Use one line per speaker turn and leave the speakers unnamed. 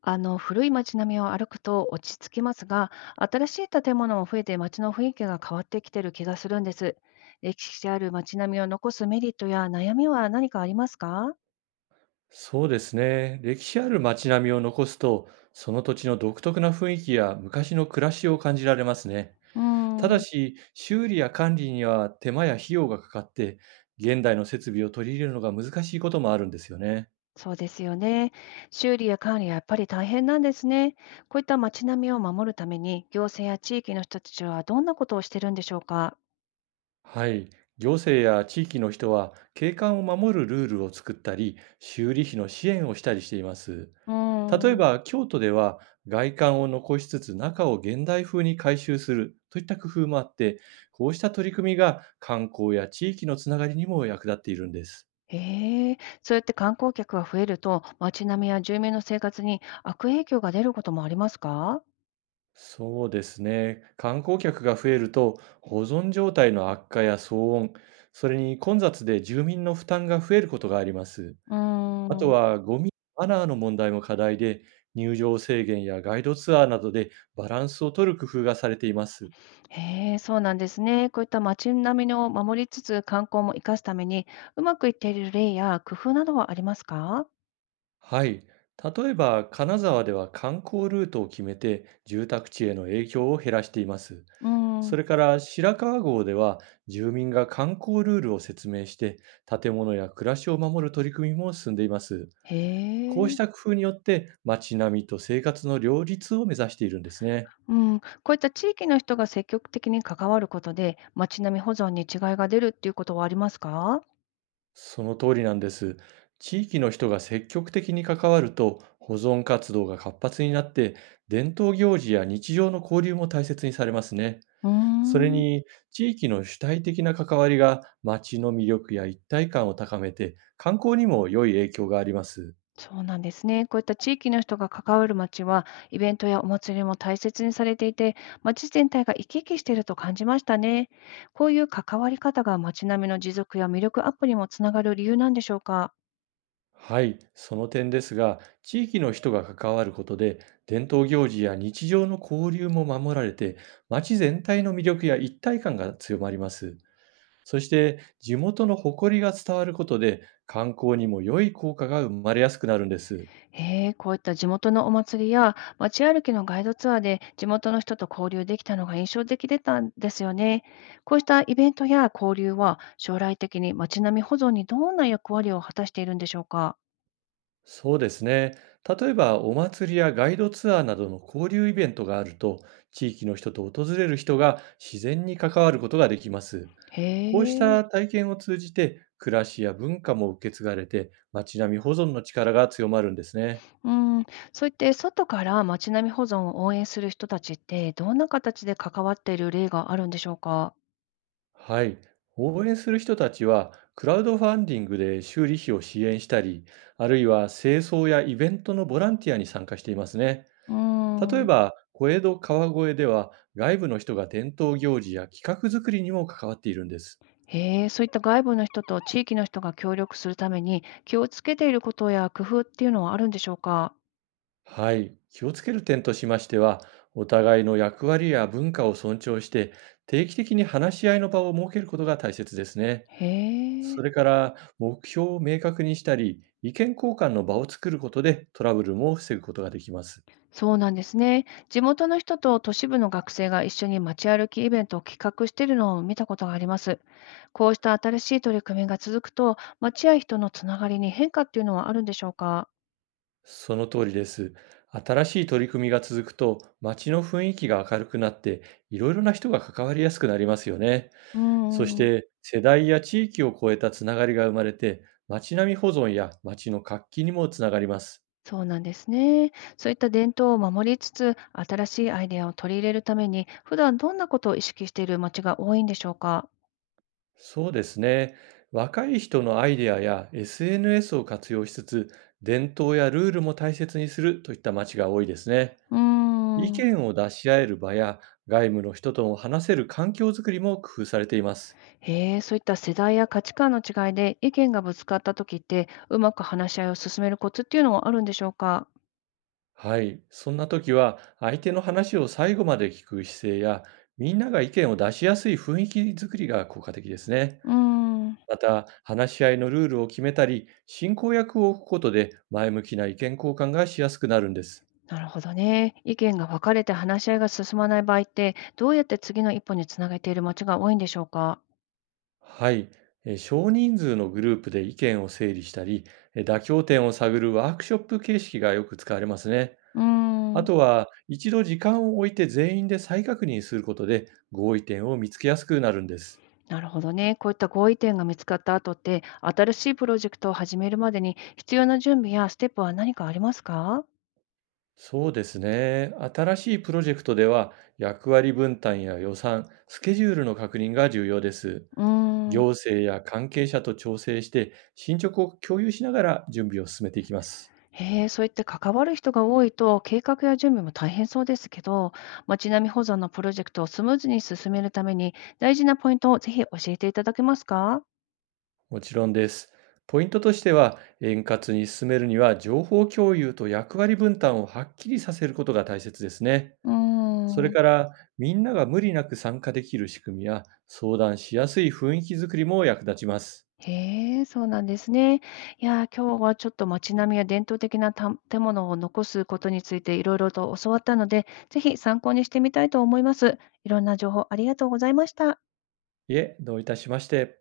あの古い街並みを歩くと落ち着きますが、新しい建物も増えて街の雰囲気が変わってきてる気がするんです。歴史ある街並みを残すメリットや悩みは何かありますか？
そうですね。歴史ある街並みを残すと、その土地の独特な雰囲気や昔の暮らしを感じられますね。
うー
ただ
ん。
し、修理や管理には手間や費用がかかって、現代の設備を取り入れるのが難しいこともあるんですよね。
そうですよね。修理や管理はやっぱり大変なんですね。こういった街並みを守るために、行政や地域の人たちはどんなことをしてるんでしょうか？
はい。行政や地域の人は景観を守るルールを作ったり、修理費の支援をしたりしています。
う
例
ー
え
ん。
ば、京都では外観を残しつつ中を現代風に改修するといった工夫もあって、こうした取り組みが観光や地域のつながりにも役立っているんです。
へえ。そうやって観光客が増えると、街並みや住民の生活に悪影響が出ることもありますか？
そうですね。観光客が増えると、保存状態の悪化や騒音、それに混雑で住民の負担が増えることがあります。
うー
あと
ん。
はゴミ、マナーの問題も課題で、入場制限やガイドツアーなどでバランスを取る工夫がされています。
へえ。そうなんですね。こういった街並みを守りつつ、観光も生かすために、うまくいっている例や工夫などはありますか？
はい。例えば、金沢では観光ルートを決めて住宅地への影響を減らしています。
う
そ
ん。
れから白川郷では住民が観光ルールを説明して、建物や暮らしを守る取り組みも進んでいます。
へ
こうし
え。
た工夫によって街並みと生活の両立を目指しているんですね。
うん。こういった地域の人が積極的に関わることで、街並み保存に違いが出るっていうことはありますか？
その通りなんです。地域の人が積極的に関わると、保存活動が活発になって、伝統行事や日常の交流も大切にされますね。
う
それ
ーん。
に、地域の主体的な関わりが街の魅力や一体感を高めて、観光にも良い影響があります。
そうなんですね。こういった地域の人が関わる町は、イベントやお祭りも大切にされていて、町全体が生き生きしていると感じましたね。こういう関わり方が町並みの持続や魅力アップにもつながる理由なんでしょうか。
はい、その点ですが、地域の人が関わることで伝統行事や日常の交流も守られて、街全体の魅力や一体感が強まります。そして、地元の誇りが伝わることで観光にも良い効果が生まれやすくなるんです。
へえ。こういった地元のお祭りや街歩きのガイドツアーで地元の人と交流できたのが印象的でたんですよね。こうしたイベントや交流は、将来的に町並み保存にどんな役割を果たしているんでしょうか。
そうですね。例えば、お祭りやガイドツアーなどの交流イベントがあると、地域の人と訪れる人が自然に関わることができます。
へ
こうし
え。
た体験を通じて暮らしや文化も受け継がれて、街並み保存の力が強まるんですね。
うん。そういって外から街並み保存を応援する人たちって、どんな形で関わっている例があるんでしょうか？
はい。応援する人たちは、クラウドファンディングで修理費を支援したり、あるいは清掃やイベントのボランティアに参加していますね。
うー
例え
ん。
ば、小江戸川越では、外部の人が伝統行事や企画作りにも関わっているんです。
へえ。そういった外部の人と地域の人が協力するために、気をつけていることや工夫っていうのはあるんでしょうか？
はい。気をつける点としましては、お互いの役割や文化を尊重して、定期的に話し合いの場を設けることが大切ですね。
へえ。
それから、目標を明確にしたり、意見交換の場を作ることでトラブルも防ぐことができます。
そうなんですね。地元の人と都市部の学生が一緒に街歩きイベントを企画しているのを見たことがあります。こうした新しい取り組みが続くと、街や人のつながりに変化っていうのはあるんでしょうか？
その通りです。新しい取り組みが続くと、街の雰囲気が明るくなって、いろいろな人が関わりやすくなりますよね。
う
そし
ん。
て、世代や地域を超えたつながりが生まれて、街並み保存や街の活気にもつながります。
そうなんですね。そういった伝統を守りつつ、新しいアイデアを取り入れるために、普段どんなことを意識している街が多いんでしょうか？
そうですね。若い人のアイデアや SNS を活用しつつ、伝統やルールも大切にするといった街が多いですね。
うー
意
ん。
見を出し合える場や、外部の人とも話せる環境づくりも工夫されています。
へえ。そういった世代や価値観の違いで意見がぶつかった時って、うまく話し合いを進めるコツっていうのはあるんでしょうか？
はい。そんな時は、相手の話を最後まで聞く姿勢や、みんなが意見を出しやすい雰囲気づくりが効果的ですね。
うーん。
また、話し合いのルールを決めたり、進行役を置くことで前向きな意見交換がしやすくなるんです。
なるほどね。意見が分かれて話し合いが進まない場合って、どうやって次の一歩につなげている街が多いんでしょうか？
はい、少人数のグループで意見を整理したり、妥協点を探るワークショップ形式がよく使われますね。
うー
あ
ん。
とは、一度時間を置いて全員で再確認することで合意点を見つけやすくなるんです。
なるほどね。こういった合意点が見つかった後って、新しいプロジェクトを始めるまでに必要な準備やステップは何かありますか？
そうですね。新しいプロジェクトでは、役割分担や予算、スケジュールの確認が重要です。
うーん。
行政や関係者と調整して、進捗を共有しながら準備を進めていきます。
へえ。そういって関わる人が多いと、計画や準備も大変そうですけど、街並み保存のプロジェクトをスムーズに進めるために、大事なポイントをぜひ教えていただけますか？
もちろんです。ポイントとしては、円滑に進めるには、情報共有と役割分担をはっきりさせることが大切ですね。
うー
それ
ん。
から、みんなが無理なく参加できる仕組みや、相談しやすい雰囲気づくりも役立ちます。
へえ。そうなんですね。いやー、今日はちょっと街並みや伝統的なた建物を残すことについていろいろと教わったので、ぜひ参考にしてみたいと思います。いろんな情報ありがとうございました。
いえ、どういたしまして。